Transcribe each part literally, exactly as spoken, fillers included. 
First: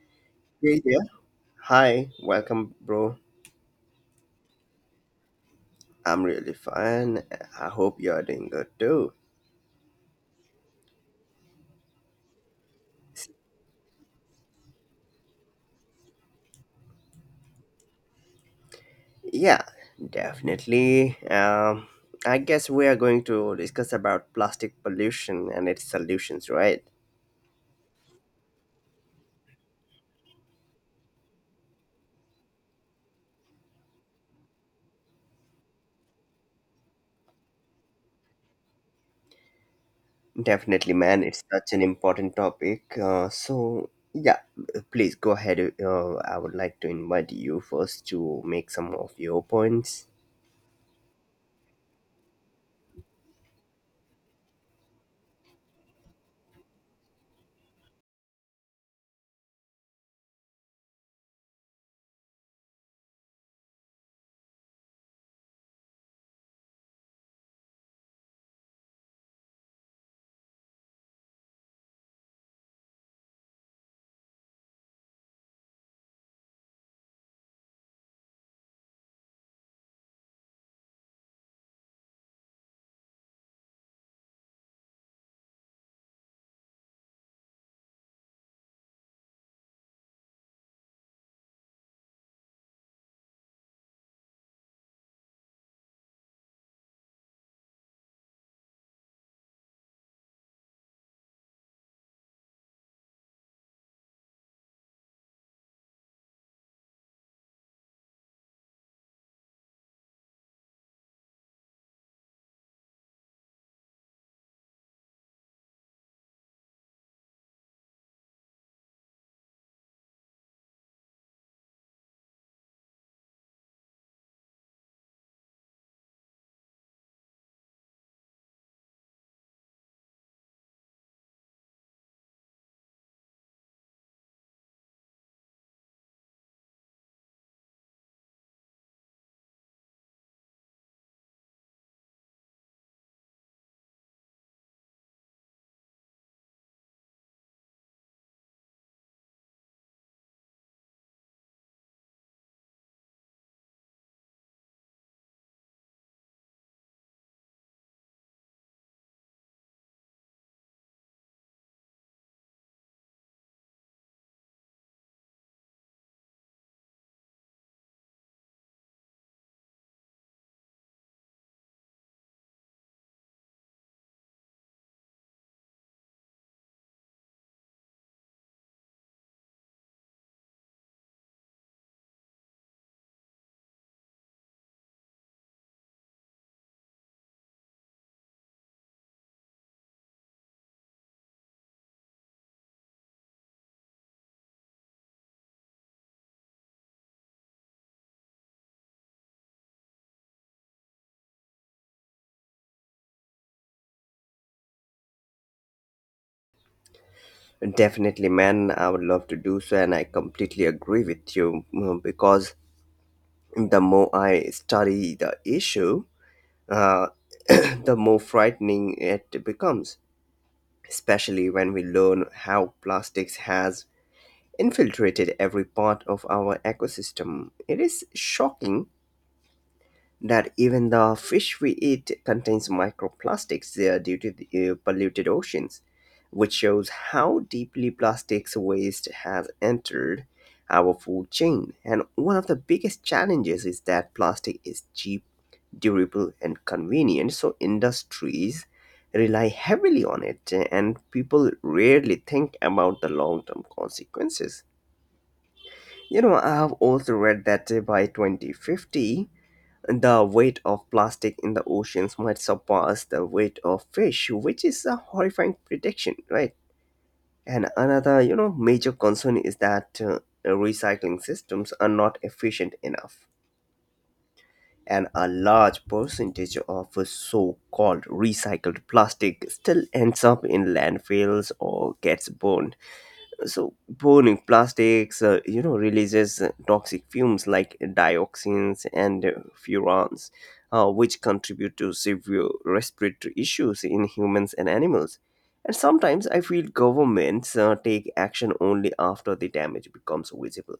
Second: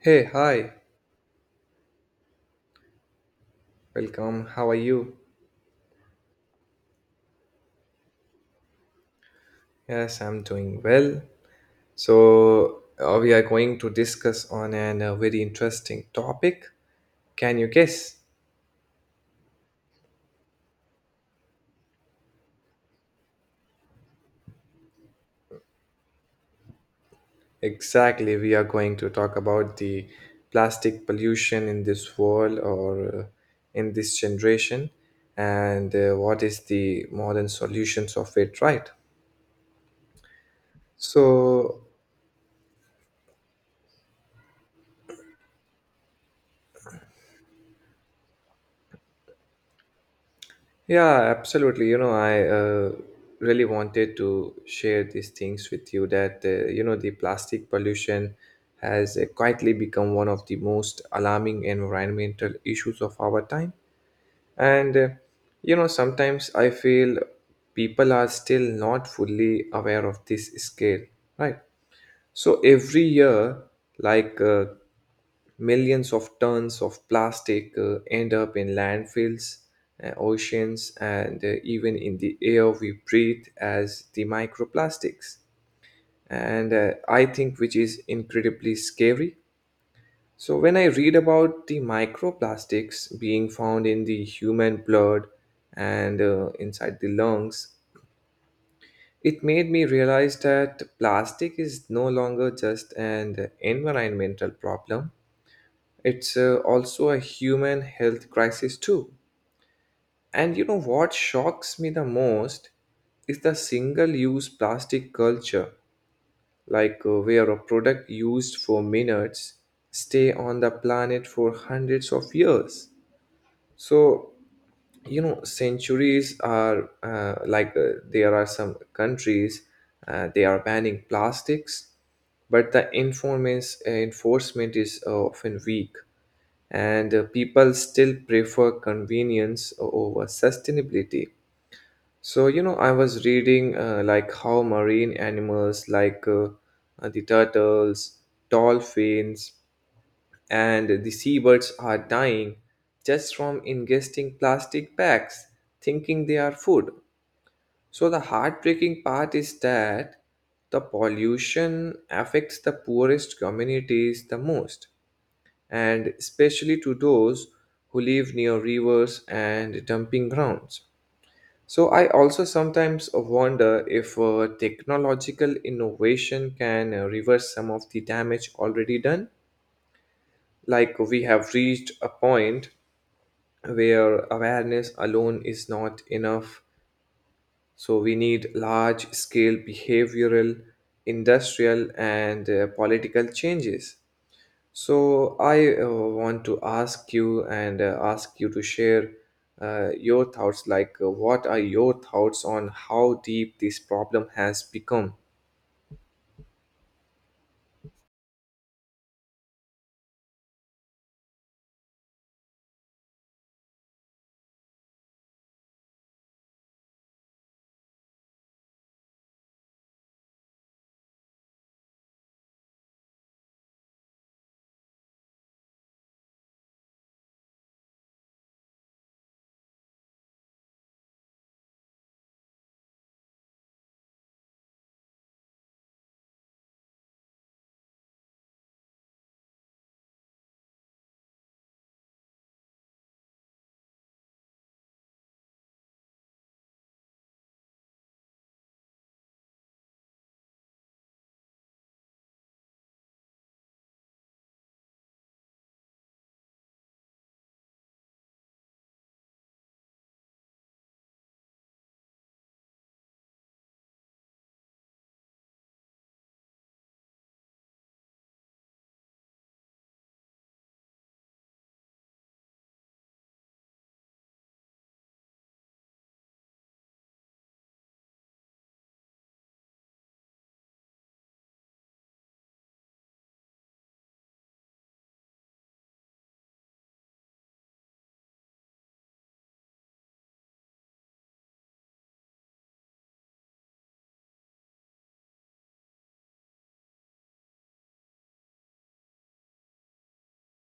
Hey, hi, Hey there. Hi, welcome, bro. welcome. How are you? I'm really fine. I hope you're doing good too. Yes, I'm doing well. So, uh, we are going to discuss on an, a very interesting topic. Can you guess? Yeah, definitely. Um, I guess we are going to discuss about plastic pollution and its solutions, right? Exactly, we are going to talk about the plastic pollution in this world or uh, in this generation and uh, what is the modern solutions of it, right? Definitely, So, man. It's such an important topic. Uh, so yeah, please go ahead. Uh, I would like to invite you first to make some of your points. Yeah, absolutely. You know, I uh, really wanted to share these things with you that, uh, you know, the plastic pollution has uh, quietly become one of the most alarming environmental issues of our time. And, uh, you know, sometimes I feel people are still not fully aware of this scale, right? So every year, like uh, millions of tons of plastic uh, end up in landfills, uh, oceans, and uh, even in the air we breathe as the microplastics. And uh, I think which is incredibly scary. So when I read about the microplastics being found in the human blood and uh, inside the lungs, it made me realize that plastic is no longer just an environmental problem, it's uh, also a human health crisis, too. And you know what shocks me the most is the single use plastic culture, like uh, where a product used for minutes stay on the planet for hundreds of years. So you know centuries are uh, like uh, there are some countries uh, they are banning plastics but the enforcement enforcement is uh, often weak and uh, people still prefer convenience over sustainability. So you know I was reading uh, like how marine animals like uh, uh, the turtles, dolphins, and the seabirds are dying just from ingesting plastic bags, thinking they are food. So, the heartbreaking part is that the pollution affects the poorest communities the most, and especially to those who live near rivers and dumping grounds. So, I also sometimes wonder if uh, technological innovation can uh, reverse some of the damage already done. Like, we have reached a point where awareness alone is not enough. So, we need large scale behavioral, industrial, and uh, political changes. So, I uh, want to ask you and uh, ask you to share uh, your thoughts, like, uh, what are your thoughts on how deep this problem has become? Definitely, man. I would love to do so, and I completely agree with you mm, because the more I study the issue, uh, the more frightening it becomes, especially when we learn how plastics has infiltrated every part of our ecosystem. It is shocking that even the fish we eat contains microplastics there due to the uh, polluted oceans, which shows how deeply plastics waste has entered our food chain. And one of the biggest challenges is that plastic is cheap, durable, and convenient, so industries rely heavily on it, and people rarely think about the long term consequences. You know, I have also read that uh, by twenty fifty, the weight of plastic in the oceans might surpass the weight of fish, which is a horrifying prediction, right? And another, you know, major concern is that uh, recycling systems are not efficient enough. And a large percentage of so called recycled plastic still ends up in landfills or gets burned. So burning plastics, uh, you know, releases uh, toxic fumes like dioxins and uh, furans, uh, which contribute to severe respiratory issues in humans and animals. And sometimes I feel governments uh, take action only after the damage becomes visible,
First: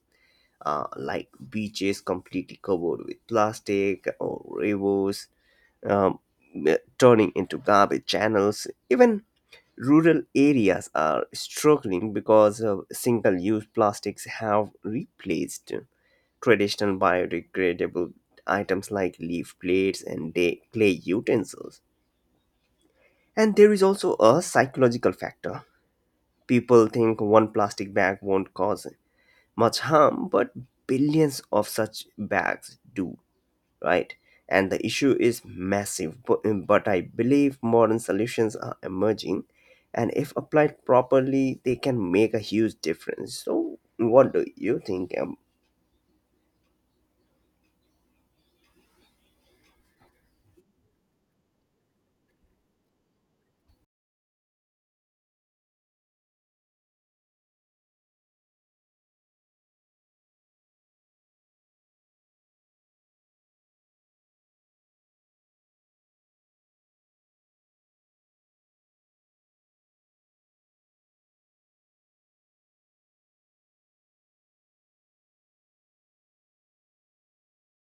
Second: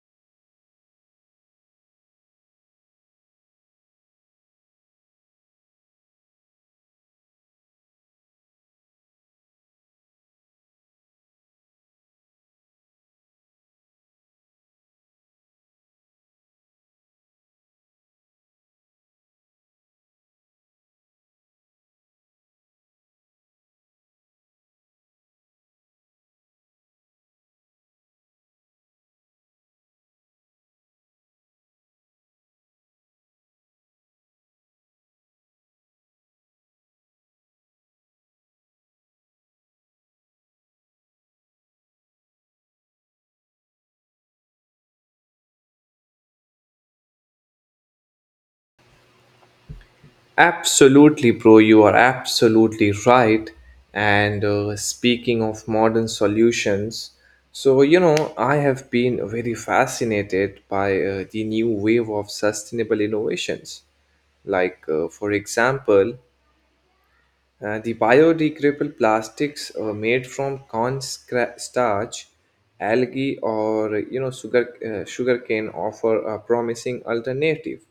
uh, like beaches completely covered with plastic or rivers um, turning into garbage channels. Even rural areas are struggling because of single-use plastics have replaced traditional biodegradable items like leaf plates and day- clay utensils. And there is also a psychological factor. People think one plastic bag won't cause much harm, but billions of such bags do, right? And the issue is massive, bu- but I believe modern solutions are emerging, and if applied properly, they can make a huge difference. So, what do you think? Um, Absolutely, bro. You are absolutely right. And uh, Speaking of modern solutions, so you know, I have been very fascinated by uh, the new wave of sustainable innovations. Like, uh, for example, uh, the biodegradable plastics uh, made from corn scra- starch, algae, or you know sugar uh, sugarcane offer a promising alternative,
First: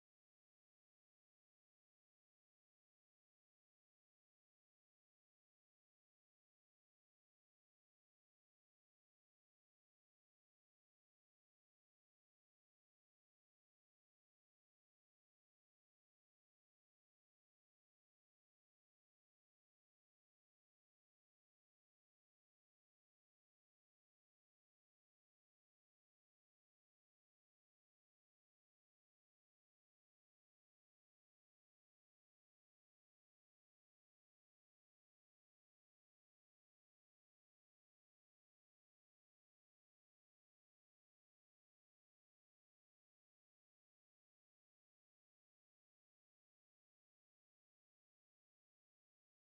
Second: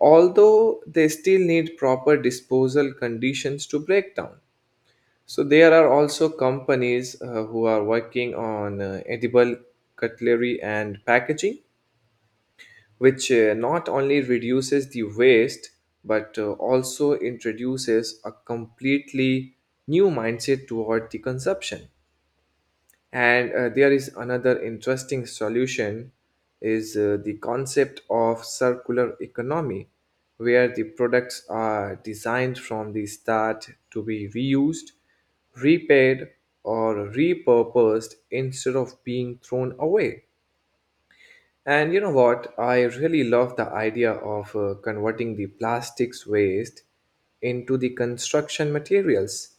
although they still need proper disposal conditions to break down. So there are also companies uh, who are working on uh, edible cutlery and packaging which uh, not only reduces the waste but uh, also introduces a completely new mindset toward the consumption, and uh, there is another interesting solution is uh, the concept of circular economy where the products are designed from the start to be reused, repaired, or repurposed instead of being thrown away. And you know what? I really love the idea of uh, converting the plastics waste into the construction materials.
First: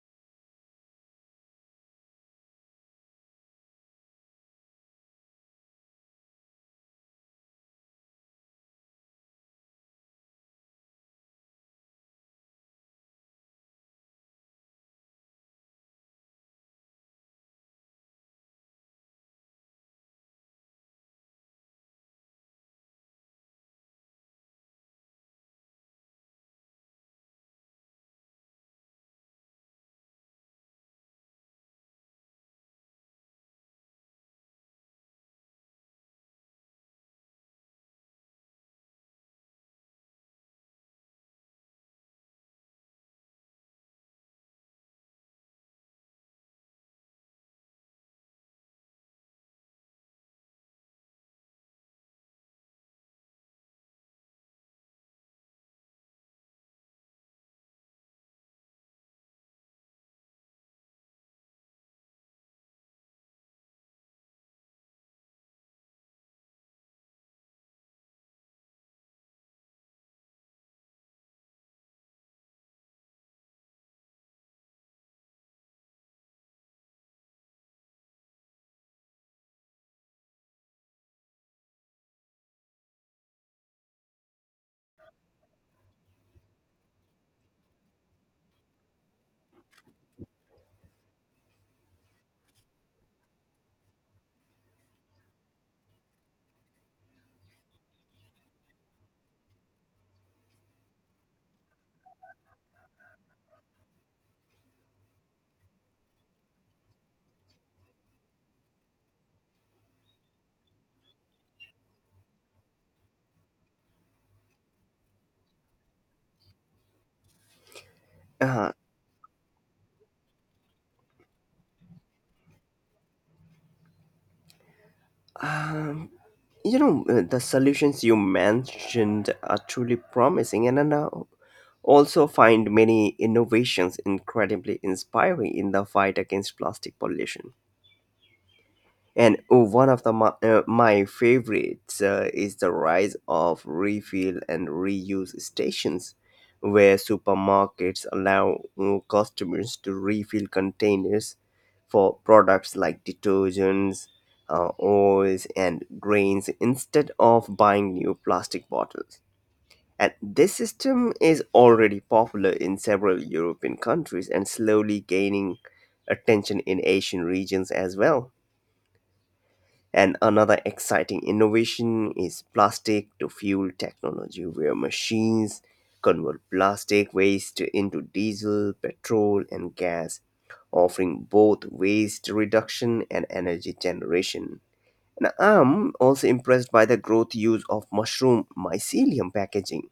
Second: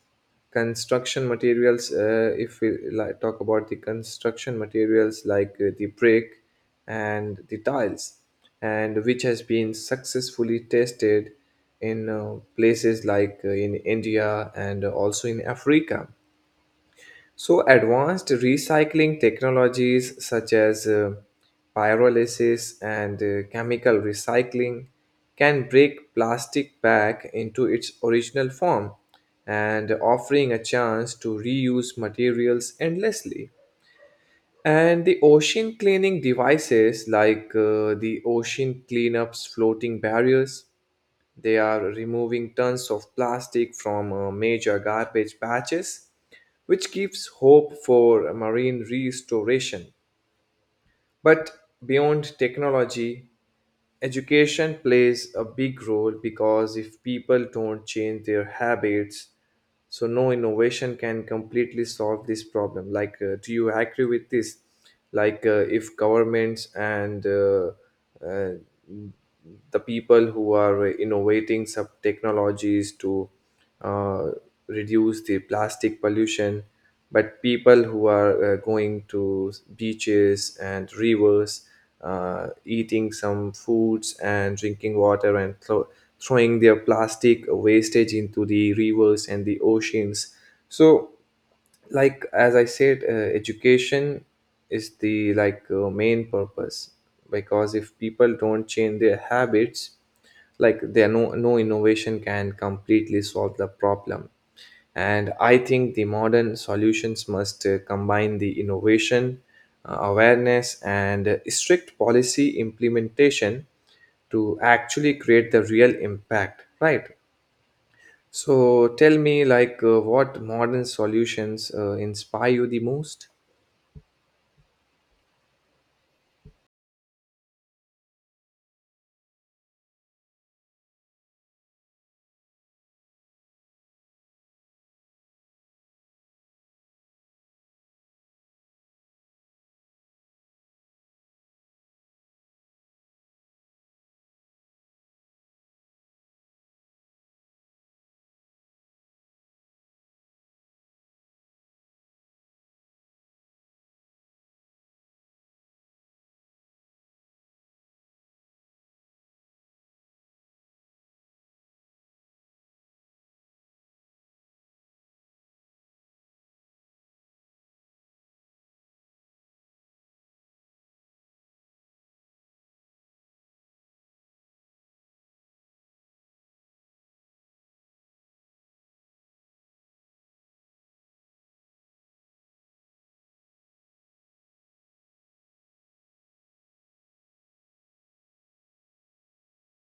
Construction materials, uh, if we, like, talk about the construction materials like uh, the brick and the tiles, and which has been successfully tested in uh, places like uh, in India and also in Africa. So, advanced recycling technologies such as uh, pyrolysis and uh, chemical recycling can break plastic back into its original form and offering a chance to reuse materials endlessly. And the ocean cleaning devices like uh, the ocean cleanups floating barriers, they are removing tons of plastic from uh, major garbage patches which gives hope for marine restoration. But beyond technology, education plays a big role because if people don't change their habits, so no innovation can completely solve this problem. Like, uh, do you agree with this? Like, uh, if governments and uh, uh, the people who are innovating some technologies to uh, reduce the plastic pollution, but people who are uh, going to beaches and rivers, uh, eating some foods and drinking water and thro- throwing their plastic wastage into the rivers and the oceans. So, like as I said, uh, education is the, like, uh, main purpose, because if people don't change their habits, like there no no innovation can completely solve the problem. And I think the modern solutions must uh, combine the innovation, uh, awareness, and uh, strict policy implementation to actually create the real impact, right? uh, So tell me, like, uh, what modern solutions uh, inspire you the most? um, you know, uh, the solutions you mentioned are truly promising, and I now also find many innovations incredibly inspiring in the fight against plastic pollution. And oh, one of the my, uh, my favorites uh, is the rise of refill and reuse stations, where supermarkets allow uh, customers to refill containers for products like detergents, uh, oils, and grains instead of buying new plastic bottles. And this system is already popular in several European countries and slowly gaining attention in Asian regions as well. And another exciting innovation is plastic to fuel technology, where machines convert plastic waste into diesel, petrol, and gas, offering both waste reduction and energy generation. And I'm also impressed by the growth use of mushroom mycelium packaging,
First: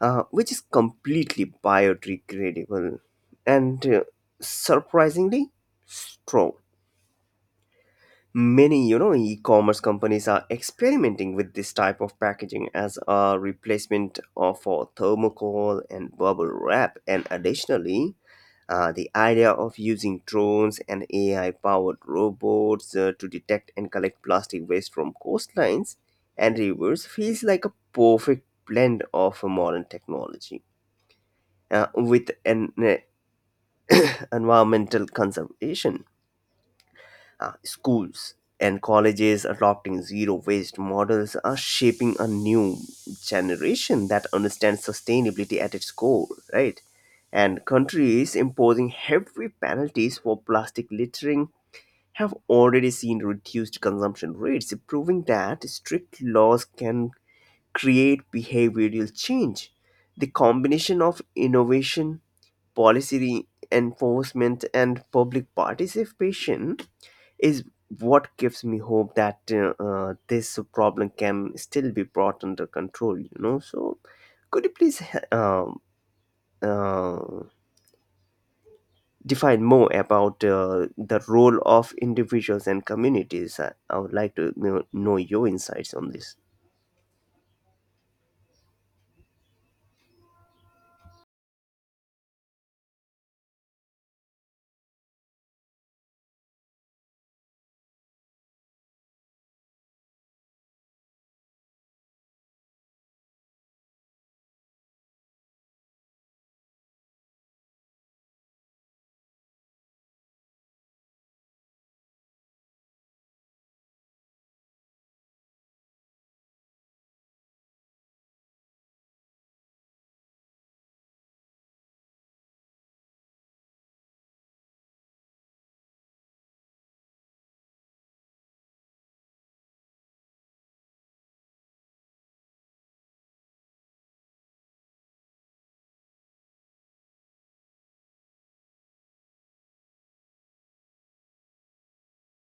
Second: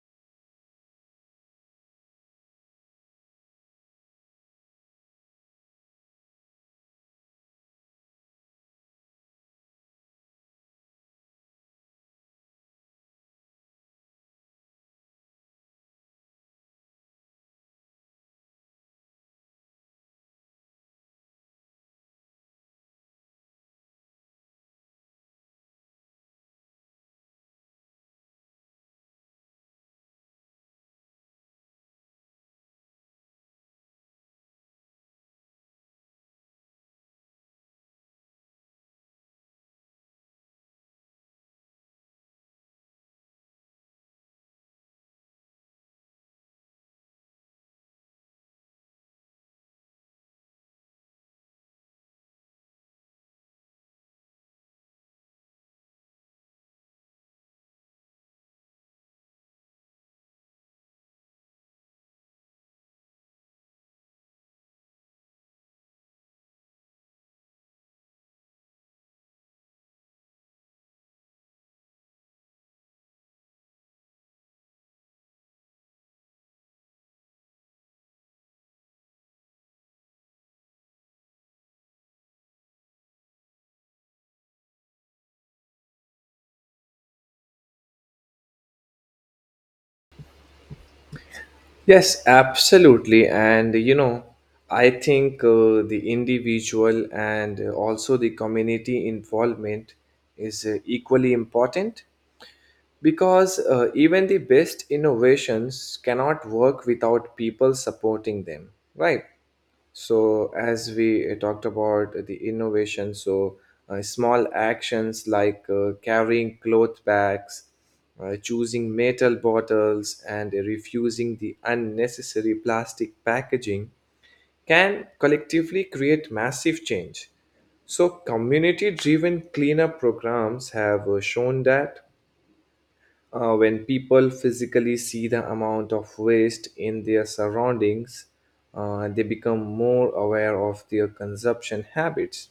uh, which is completely biodegradable and uh, surprisingly strong. Many, you know, e-commerce companies are experimenting with this type of packaging as a replacement of for thermocol and bubble wrap. And additionally, uh, the idea of using drones and A I-powered robots uh, to detect and collect plastic waste from coastlines and rivers feels like a perfect blend of modern technology uh, with an uh, environmental conservation. Uh, schools and colleges adopting zero waste models are shaping a new generation that understands sustainability at its core, right? And countries imposing heavy penalties for plastic littering have already seen reduced consumption rates, proving that strict laws can create behavioral change. The combination of innovation, policy enforcement, and public participation is what gives me hope that uh, uh, this problem can still be brought under control, you know. So could you please uh, uh, define more about uh, the role of individuals and communities? i, I would like to know, know your insights on this. Yes, absolutely. And you know, I think uh, the individual and uh, also the community involvement is uh, equally important because uh, even the best innovations cannot work without people supporting them, right? So, as we uh, talked about the innovation, so uh, small actions like uh, carrying cloth bags, uh, choosing metal bottles, and refusing the unnecessary plastic packaging can collectively create massive change. So, community driven cleanup programs have uh, shown that uh, when people physically see the amount of waste in their surroundings, uh, they become more aware of their consumption habits.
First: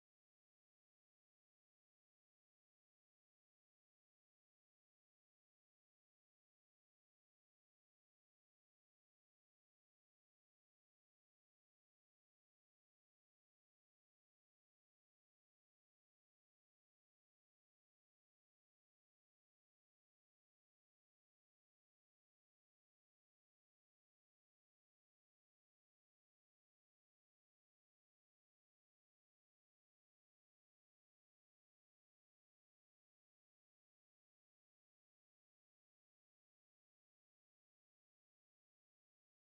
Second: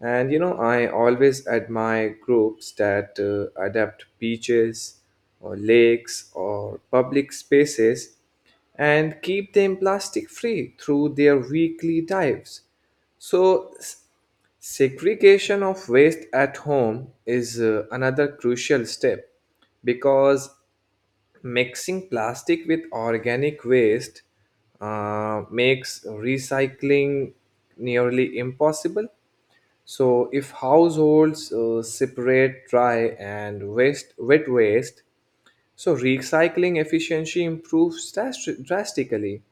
And you know, I always admire groups that uh, adapt beaches or lakes or public spaces and keep them plastic free through their weekly dives. So, s- segregation of waste at home is uh, another crucial step because mixing plastic with organic waste uh, makes recycling nearly impossible. So if households uh, separate dry and waste wet waste, so recycling efficiency improves dras- drastically,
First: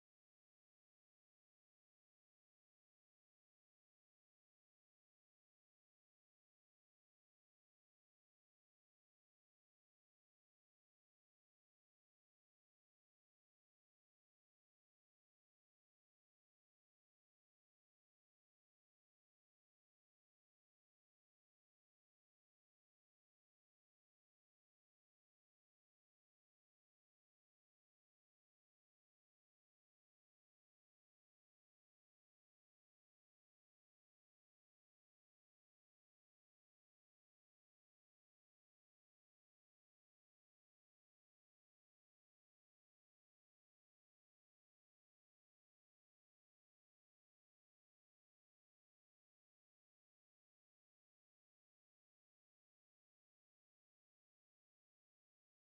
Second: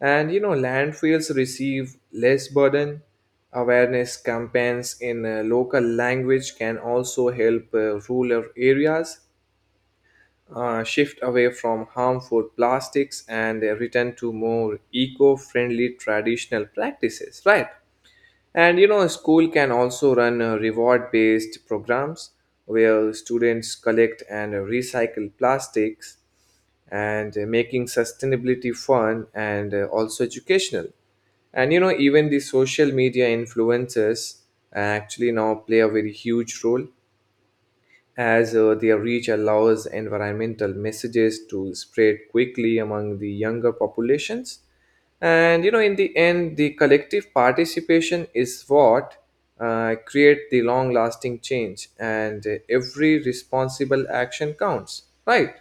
and you know landfills receive less burden. Awareness campaigns in uh, local language can also help uh, rural areas uh, shift away from harmful plastics and uh, return to more eco-friendly traditional practices. Right. And you know, a school can also run uh, reward based programs where students collect and recycle plastics, and uh, making sustainability fun and uh, also educational. And you know, even the social media influencers uh, actually now play a very huge role as uh, their reach allows environmental messages to spread quickly among the younger populations. And you know, in the end, the collective participation is what uh, create the long-lasting change, and uh, every responsible action counts, right?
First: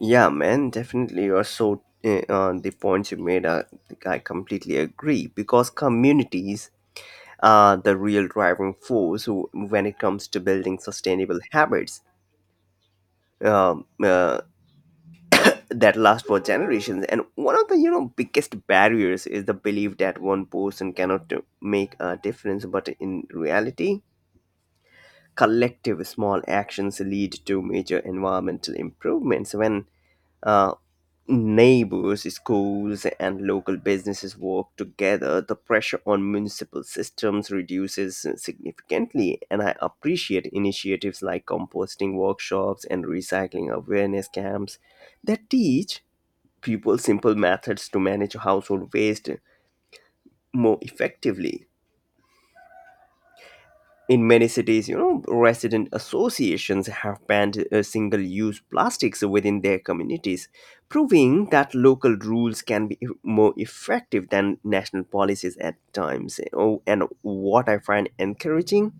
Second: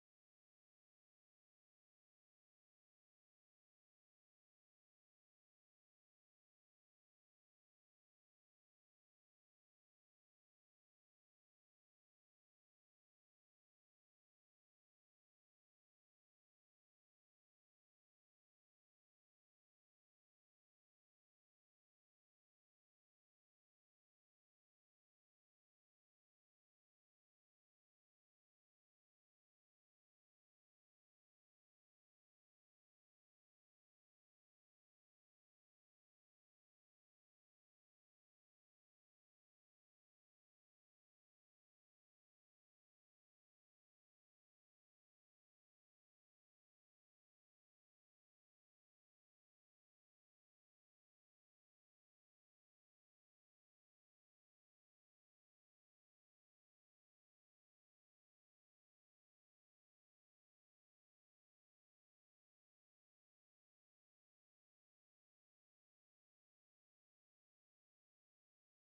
Yeah, man, definitely. You're so uh, uh, the points you made, uh, I completely agree because communities are the real driving force who- when it comes to building sustainable habits um, uh, that last for generations. And one of the, you know, biggest barriers is the belief that one person cannot do- make a difference, but in reality, collective small actions lead to major environmental improvements. When uh, neighbors, schools, and local businesses work together, the pressure on municipal systems reduces significantly. And I appreciate initiatives like composting workshops and recycling awareness camps that teach people simple methods to manage household waste more effectively. In many cities, you know, resident associations have banned uh, single use plastics within their communities, proving that local rules can be e-, more effective than national policies at times. Oh, and what I find encouraging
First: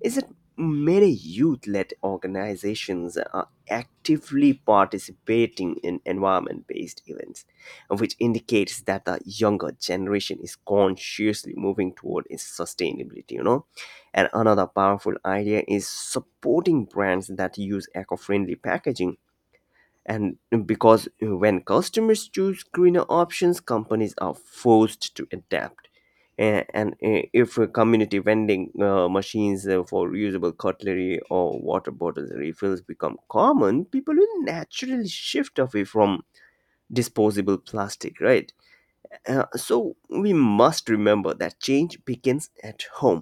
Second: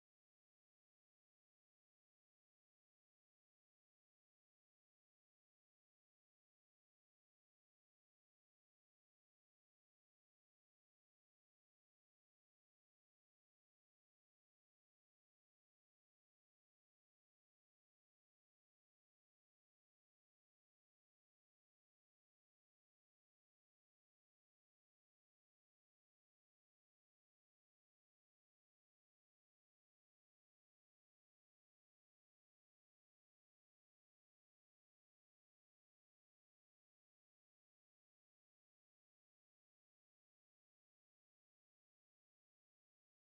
is that many youth-led organizations are actively participating in environment-based events, which indicates that the younger generation is consciously moving toward its sustainability, you know. And another powerful idea is supporting brands that use eco-friendly packaging, and uh, because uh, when customers choose greener options, companies are forced to adapt. And, and uh, if uh, community vending uh, machines uh, for reusable cutlery or water bottles refills become common, people will naturally shift away from disposable plastic, right? Uh, so we must remember that change begins at home,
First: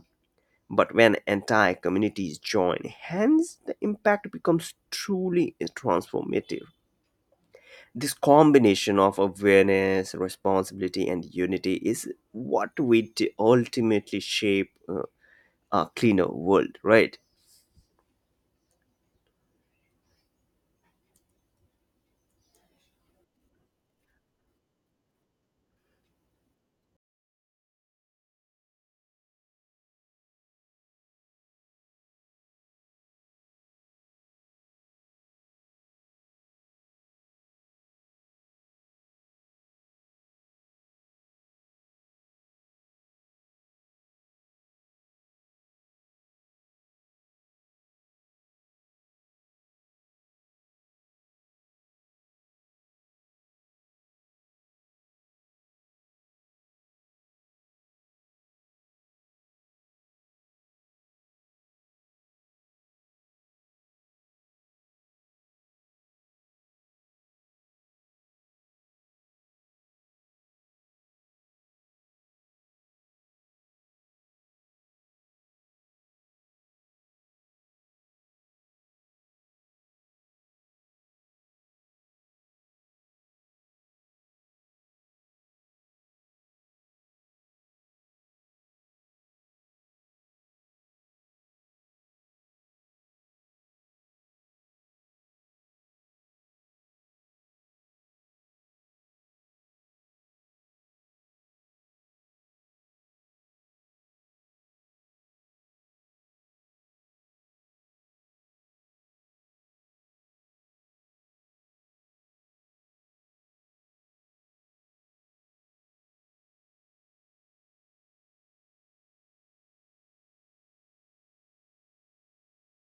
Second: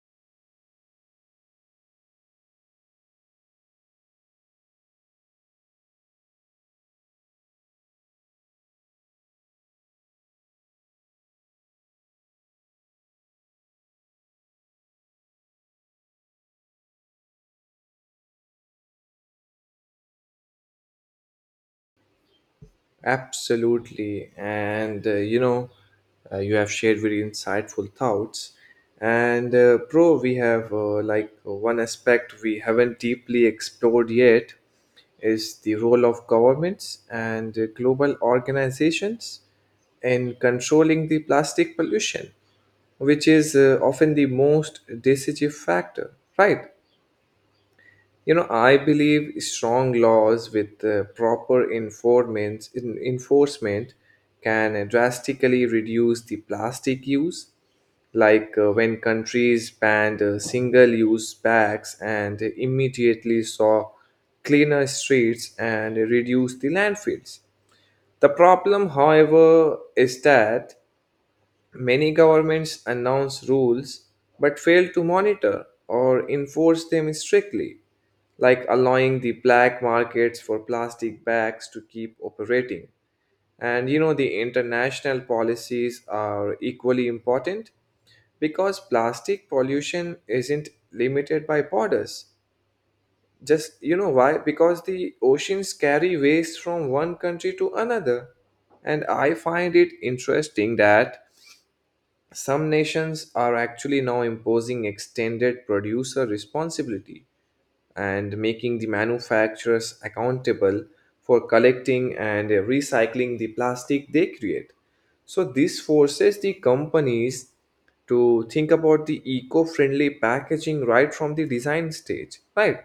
but when entire communities join hands, the impact becomes truly transformative. This combination of awareness, responsibility, and unity is what will t- ultimately shape uh, a cleaner world, right? Absolutely. And uh, you know, uh, you have shared very insightful thoughts. And uh, Pro, we have, uh, like one aspect we haven't deeply explored yet, is the role of governments and uh, global organizations in controlling the plastic pollution, which is uh, often the most decisive factor, right? You know, I believe strong laws with uh, proper enforcement, in, enforcement can uh, drastically reduce the plastic use. Like uh, when countries banned uh, single use bags and immediately saw cleaner streets and reduced the landfills. The problem, however, is that many governments announce rules but fail to monitor or enforce them strictly, like allowing the black markets for plastic bags to keep operating. And you know, the international policies are equally important because plastic pollution isn't limited by borders. Just you know why? Because the oceans carry waste from one country to another. And I find it interesting that some nations are actually now imposing extended producer responsibility and making the manufacturers accountable for collecting and recycling the plastic they create. So, this forces the companies to think about the eco friendly packaging right from the design stage, right?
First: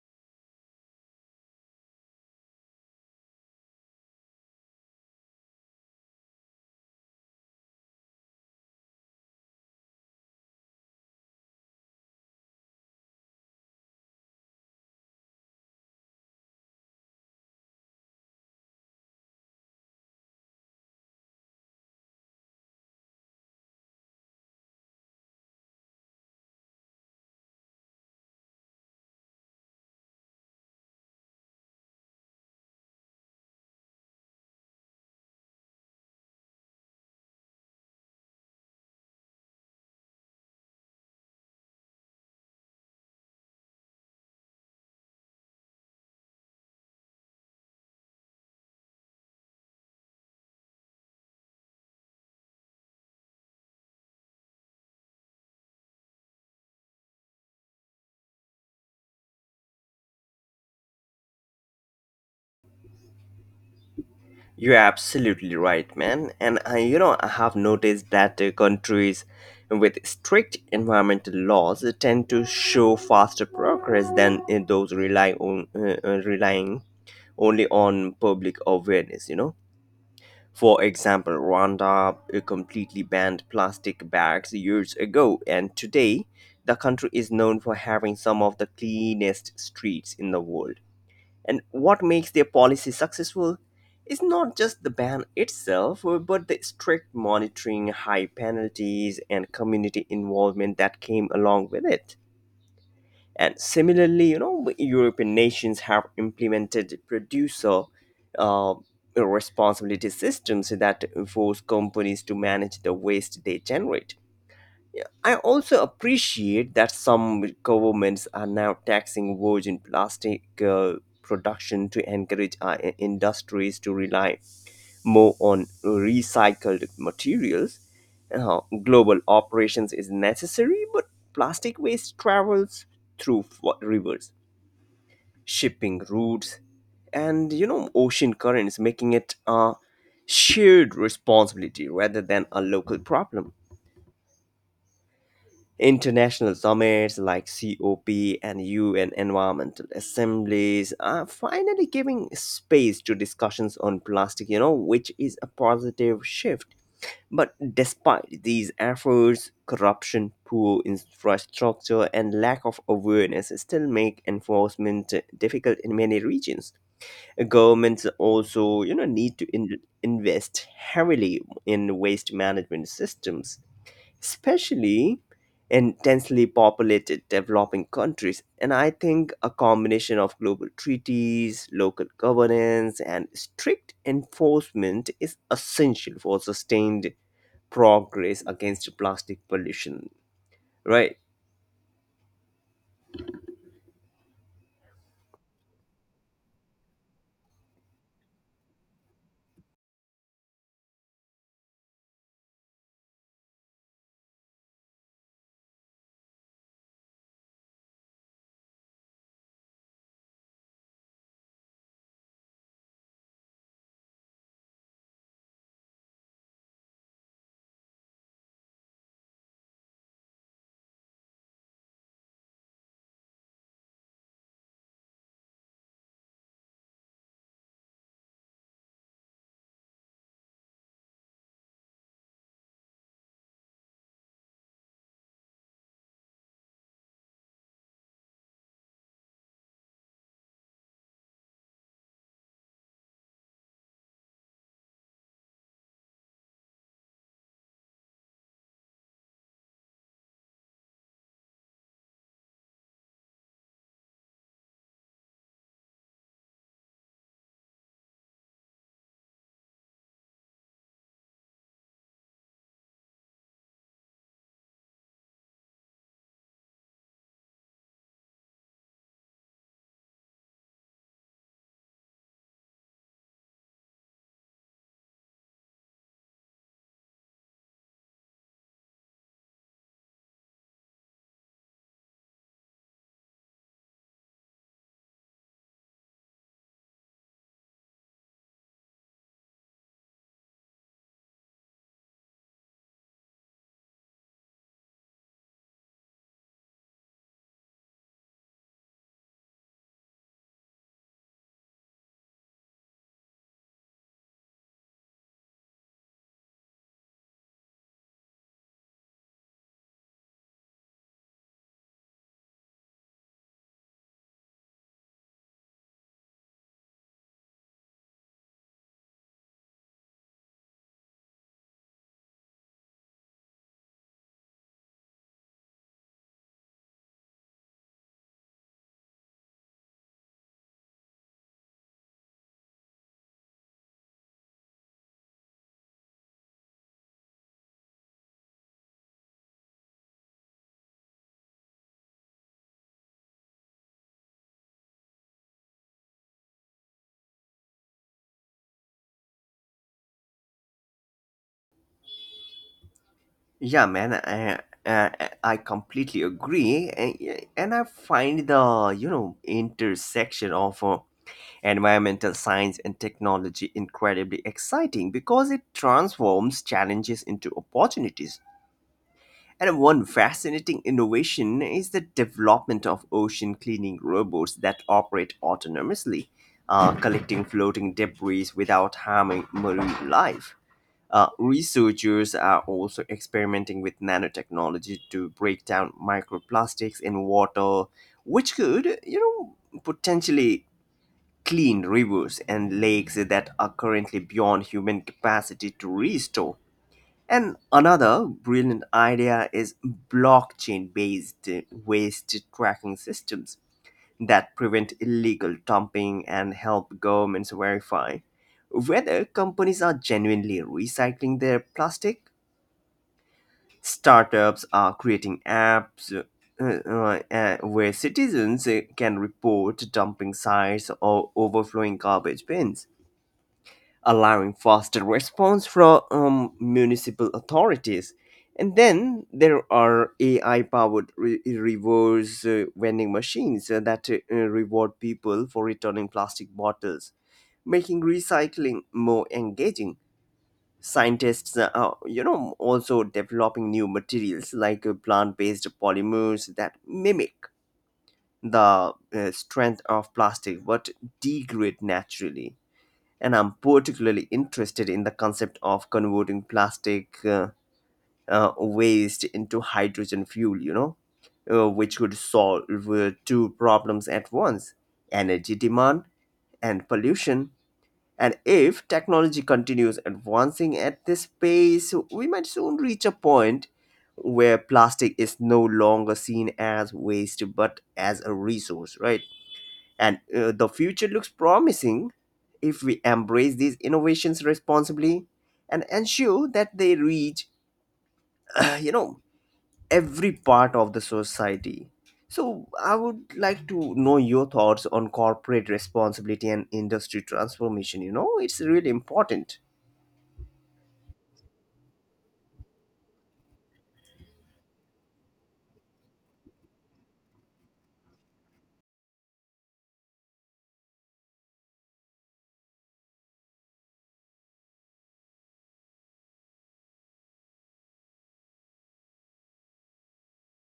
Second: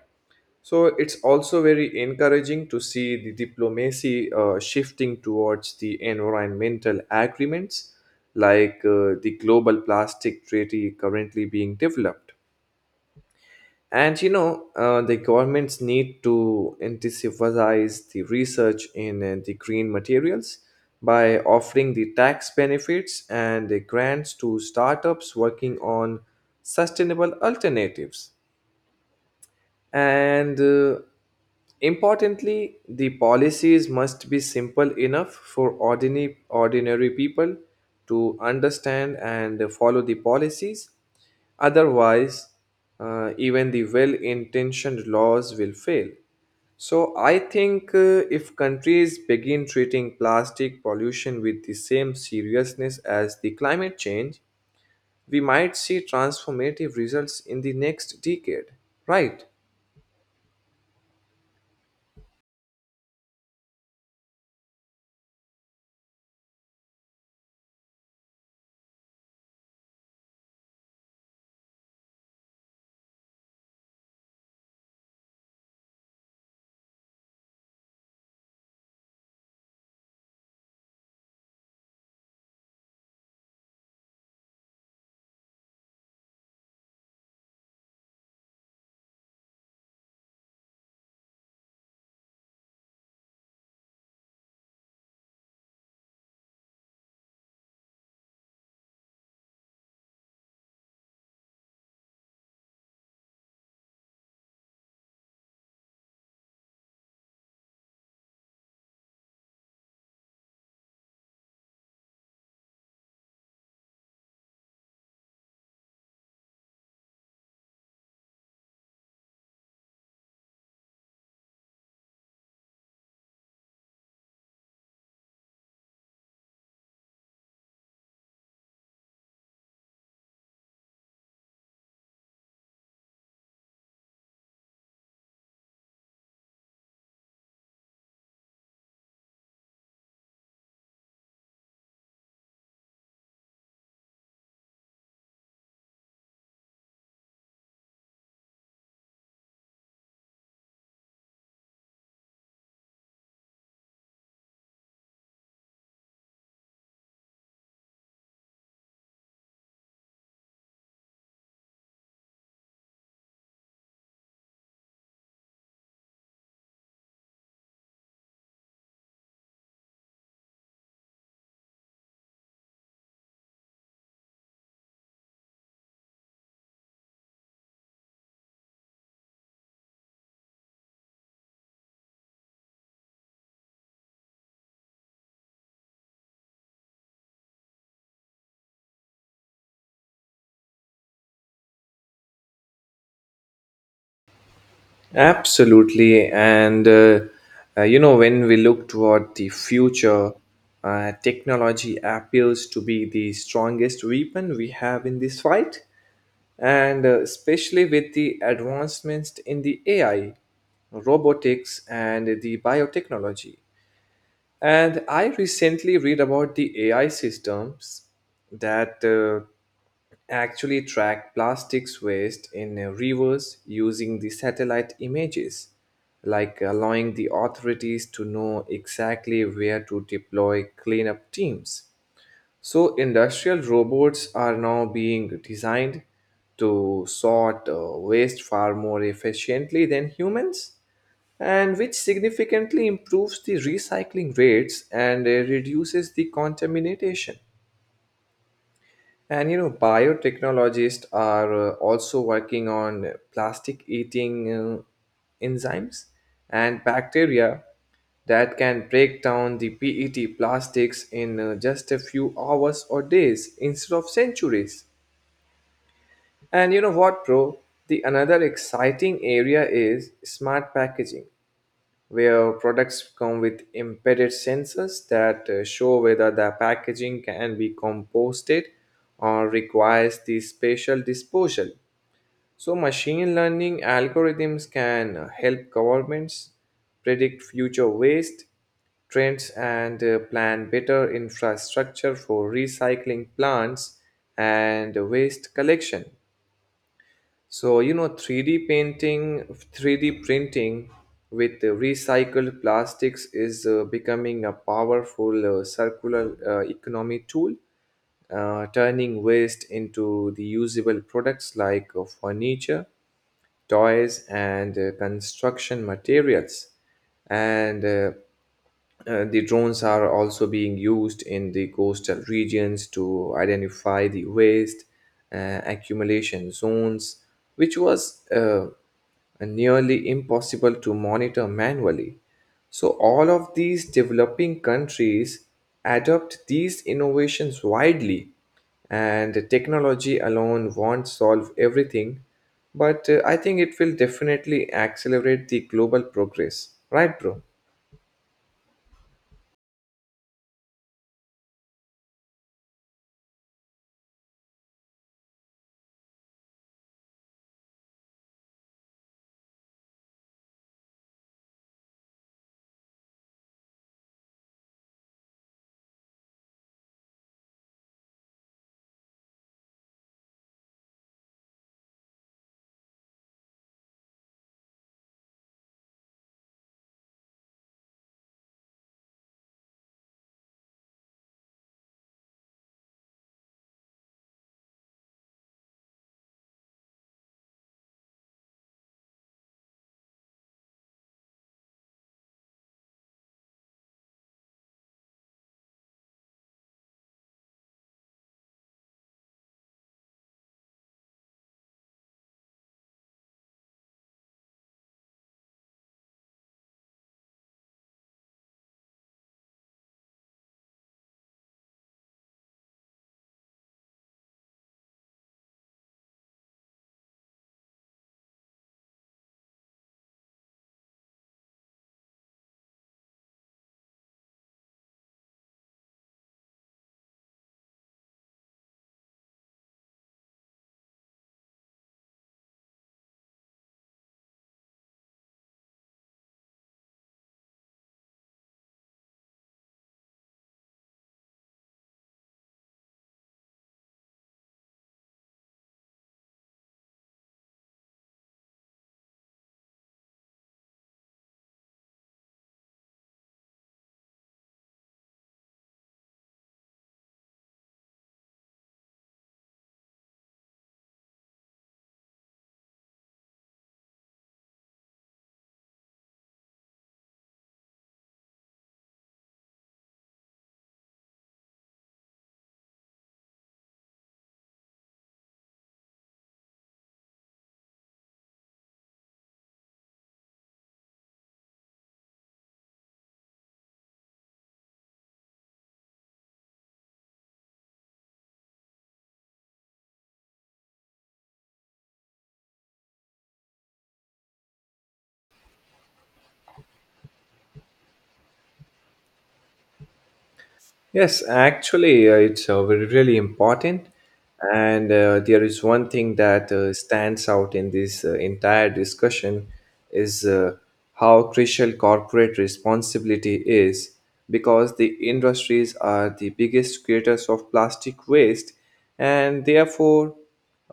So it's also very encouraging to see the diplomacy uh, shifting towards the environmental agreements, like uh, the Global Plastic Treaty currently being developed. And you know, uh, the governments need to incentivize the research in uh, the green materials by offering the tax benefits and the grants to startups working on sustainable alternatives. And uh, Importantly, the policies must be simple enough for ordinary, ordinary people to understand and follow the policies. Otherwise, uh, even the well intentioned laws will fail. So, I think uh, if countries begin treating plastic pollution with the same seriousness as the climate change, we might see transformative results in the next decade, right? You're absolutely right, man. And I, you know, I have noticed that uh, countries with strict environmental laws tend to show faster progress than uh, those rely on uh, uh, relying only on public awareness, you know. For example, Rwanda uh, completely banned plastic bags years ago, and today the country is known for having some of the cleanest streets in the world. And what makes their policy successful is not just the ban itself, uh, but the strict monitoring, high penalties, and community involvement that came along with it. And similarly, you know, European nations have implemented producer uh, responsibility systems so that force companies to manage the waste they generate. I also appreciate that some governments are now taxing virgin plastic uh, production to encourage uh, i- industries to rely more on recycled materials. Uh, global operations is necessary, but plastic waste travels through f- rivers, shipping routes, and, you know, ocean currents, making it a shared responsibility rather than a local problem. International summits like cop and U N environmental assemblies are finally giving space to discussions on plastic, you know, which is a positive shift. But despite these efforts, corruption, poor infrastructure, and lack of awareness still make enforcement difficult in many regions. Governments also, you know, need to in- invest heavily in waste management systems, especially in densely populated developing countries. And I think a combination of global treaties, local governance, and strict enforcement is essential for sustained progress against plastic pollution, right? Absolutely. And, uh, uh, you know, when we look toward the future, uh, technology appears to be the strongest weapon we have in this fight. And uh, Especially with the advancements in the A I, robotics, and the biotechnology. And I recently read about the A I systems that uh, actually track plastics waste in uh, rivers using the satellite images, like allowing the authorities to know exactly where to deploy cleanup teams. So, industrial robots are now being designed to sort uh, waste far more efficiently than humans and which significantly improves the recycling rates and uh, reduces the contamination. And you know, biotechnologists are uh, also working on uh, plastic eating uh, enzymes and bacteria that can break down the P E T plastics in uh, just a few hours or days instead of centuries. And you know what, bro? The another exciting area is smart packaging where products come with embedded sensors that uh, show whether the packaging can be composted or requires the special disposal. So, machine learning algorithms can uh, help governments predict future waste trends and uh, plan better infrastructure for recycling plants and waste collection. So, you know, three D painting, three D printing with uh, recycled plastics is uh, becoming a powerful uh, circular uh, economy tool, uh, turning waste into the usable products like uh, furniture, toys, and uh, construction materials. And uh, uh, The drones are also being used in the coastal regions to identify the waste uh, accumulation zones, which was uh, nearly impossible to monitor manually. So, all of these developing countries adopt these innovations widely, and technology alone won't solve everything, but uh, I think it will definitely accelerate the global progress. Right, bro? Yeah, man, I, I, I completely agree, and, and I find the, you know, intersection of uh, environmental science and technology incredibly exciting because it transforms challenges into opportunities. And one fascinating innovation is the development of ocean cleaning robots that operate autonomously, uh, collecting floating debris without harming marine life. Uh, researchers are also experimenting with nanotechnology to break down microplastics in water, which could, you know, potentially clean rivers and lakes that are currently beyond human capacity to restore. And another brilliant idea is blockchain based waste tracking systems that prevent illegal dumping and help governments verify whether companies are genuinely recycling their plastic. Startups are creating apps, uh, uh, uh, where citizens uh, can report dumping sites or overflowing garbage bins, allowing faster response from um, municipal authorities. And then there are A I powered re- reverse uh, vending machines uh, that uh, reward people for returning plastic bottles, making recycling more engaging. Scientists uh, are, you know, also developing new materials like uh, plant based polymers that mimic the uh, strength of plastic but degrade naturally. And I'm particularly interested in the concept of converting plastic uh, uh, waste into hydrogen fuel, you know, uh, which could solve uh, two problems at once: energy demand and pollution. And if technology continues advancing at this pace, we might soon reach a point where plastic is no longer seen as waste but as a resource, right? And uh, the future looks promising if we embrace these innovations responsibly and ensure that they reach, you know, every part of the society. So I would like to know your thoughts on corporate responsibility and industry transformation. You know, it's really important. Yes, actually, uh, it's uh, very- really important. And uh, There is one thing that uh, stands out in this uh, entire discussion is uh, how crucial corporate responsibility is, because the industries are the biggest creators of plastic waste and therefore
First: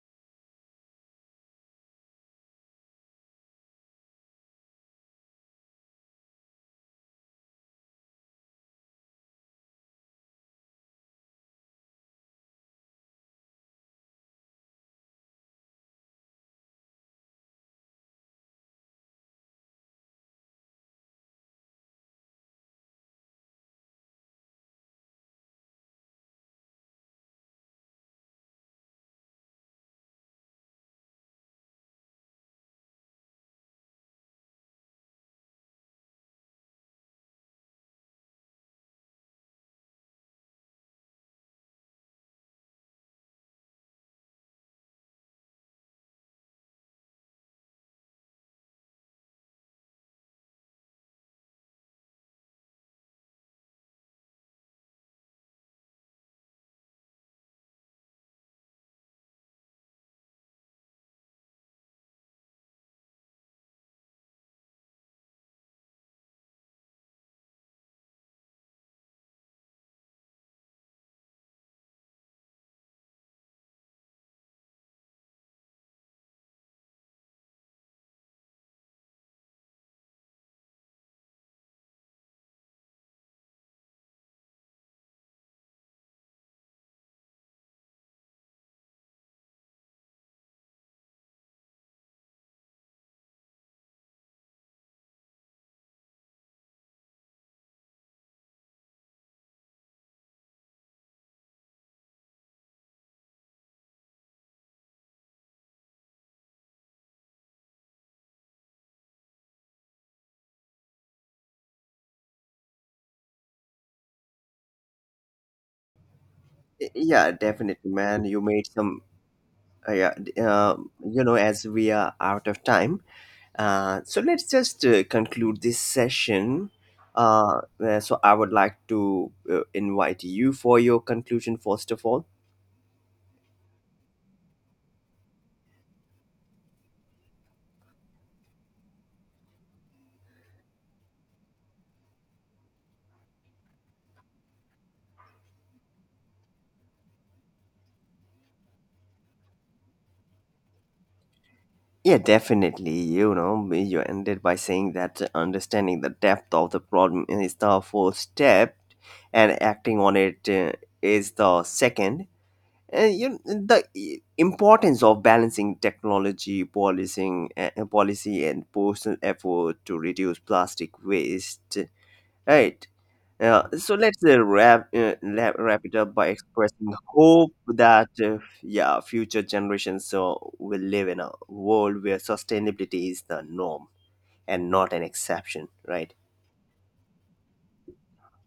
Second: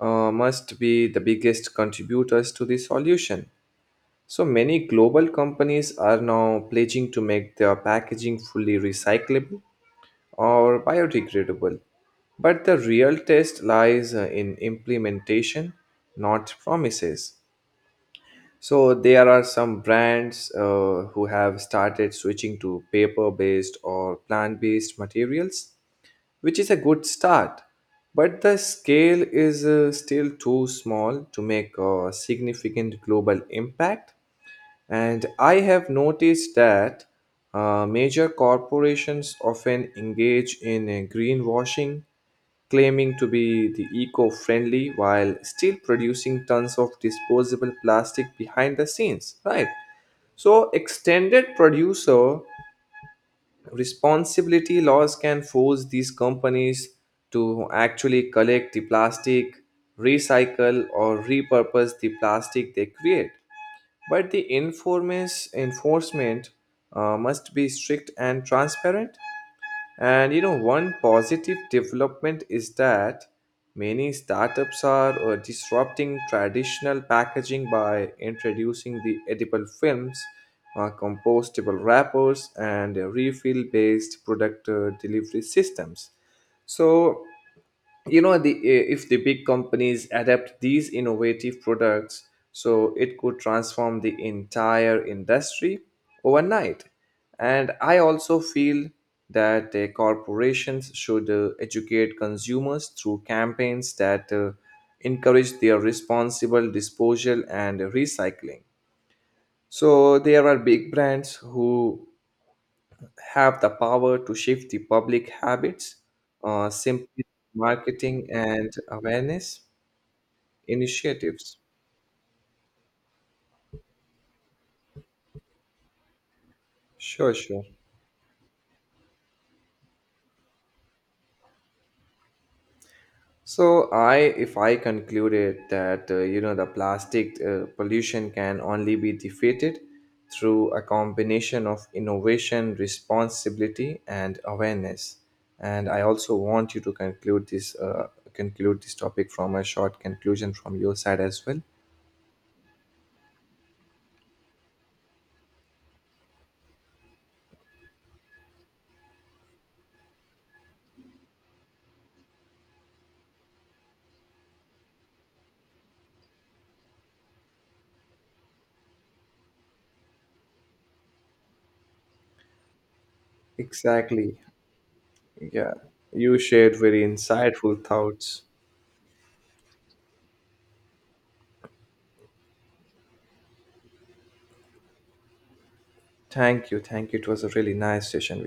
uh, must be the biggest contributors to the solution. So many global companies are now pledging to make their packaging fully recyclable or biodegradable. But the real test lies uh, in implementation, not promises. So there are some brands uh, who have started switching to paper-based or plant-based materials, which is a good start. But the scale is uh, still too small to make a significant global impact. And I have noticed that uh, major corporations often engage in uh, greenwashing, claiming to be the eco friendly while still producing tons of disposable plastic behind the scenes, right? So, extended producer responsibility laws can force these companies to actually collect the plastic, recycle, or repurpose the plastic they create, but the informis- enforcement uh, must be strict and transparent. And you know, one positive development is that many startups are uh, disrupting traditional packaging by introducing the edible films, uh, compostable wrappers, and refill based product uh, delivery systems. So, you know, the if the big companies adapt these innovative products, so it could transform the entire industry overnight. And I also feel that uh, corporations should uh, educate consumers through campaigns that uh, encourage their responsible disposal and recycling. So there are big brands who have the power to shift the public habits uh, Y- simply Yeah, definitely, man. marketing You made and some. awareness Uh, yeah, d- uh, you know, initiatives. as we are out of time, Uh, so let's just uh, conclude this session. Sure, Uh, sure. Uh, so I would like to uh, invite you for your conclusion first of all. So I, if I concluded that uh, you know, the plastic uh, pollution can only be defeated through a combination of innovation, responsibility, and awareness. And I also want you to conclude this, uh, conclude this topic from a short conclusion from your side as well. Yeah, definitely. You know, you ended by saying that understanding the depth of the problem is the first step, and acting on it uh, is the second. And you, the i- importance of balancing technology, policing, uh, policy, and personal effort to reduce plastic waste. Right. Uh, so let's Exactly. uh, wrap, uh, wrap Yeah, wrap it up by you shared expressing very hope insightful that uh, thoughts. yeah, future generations uh, will live in a world where sustainability is the norm and not an exception, right? Thank you, thank you. It was a really nice session.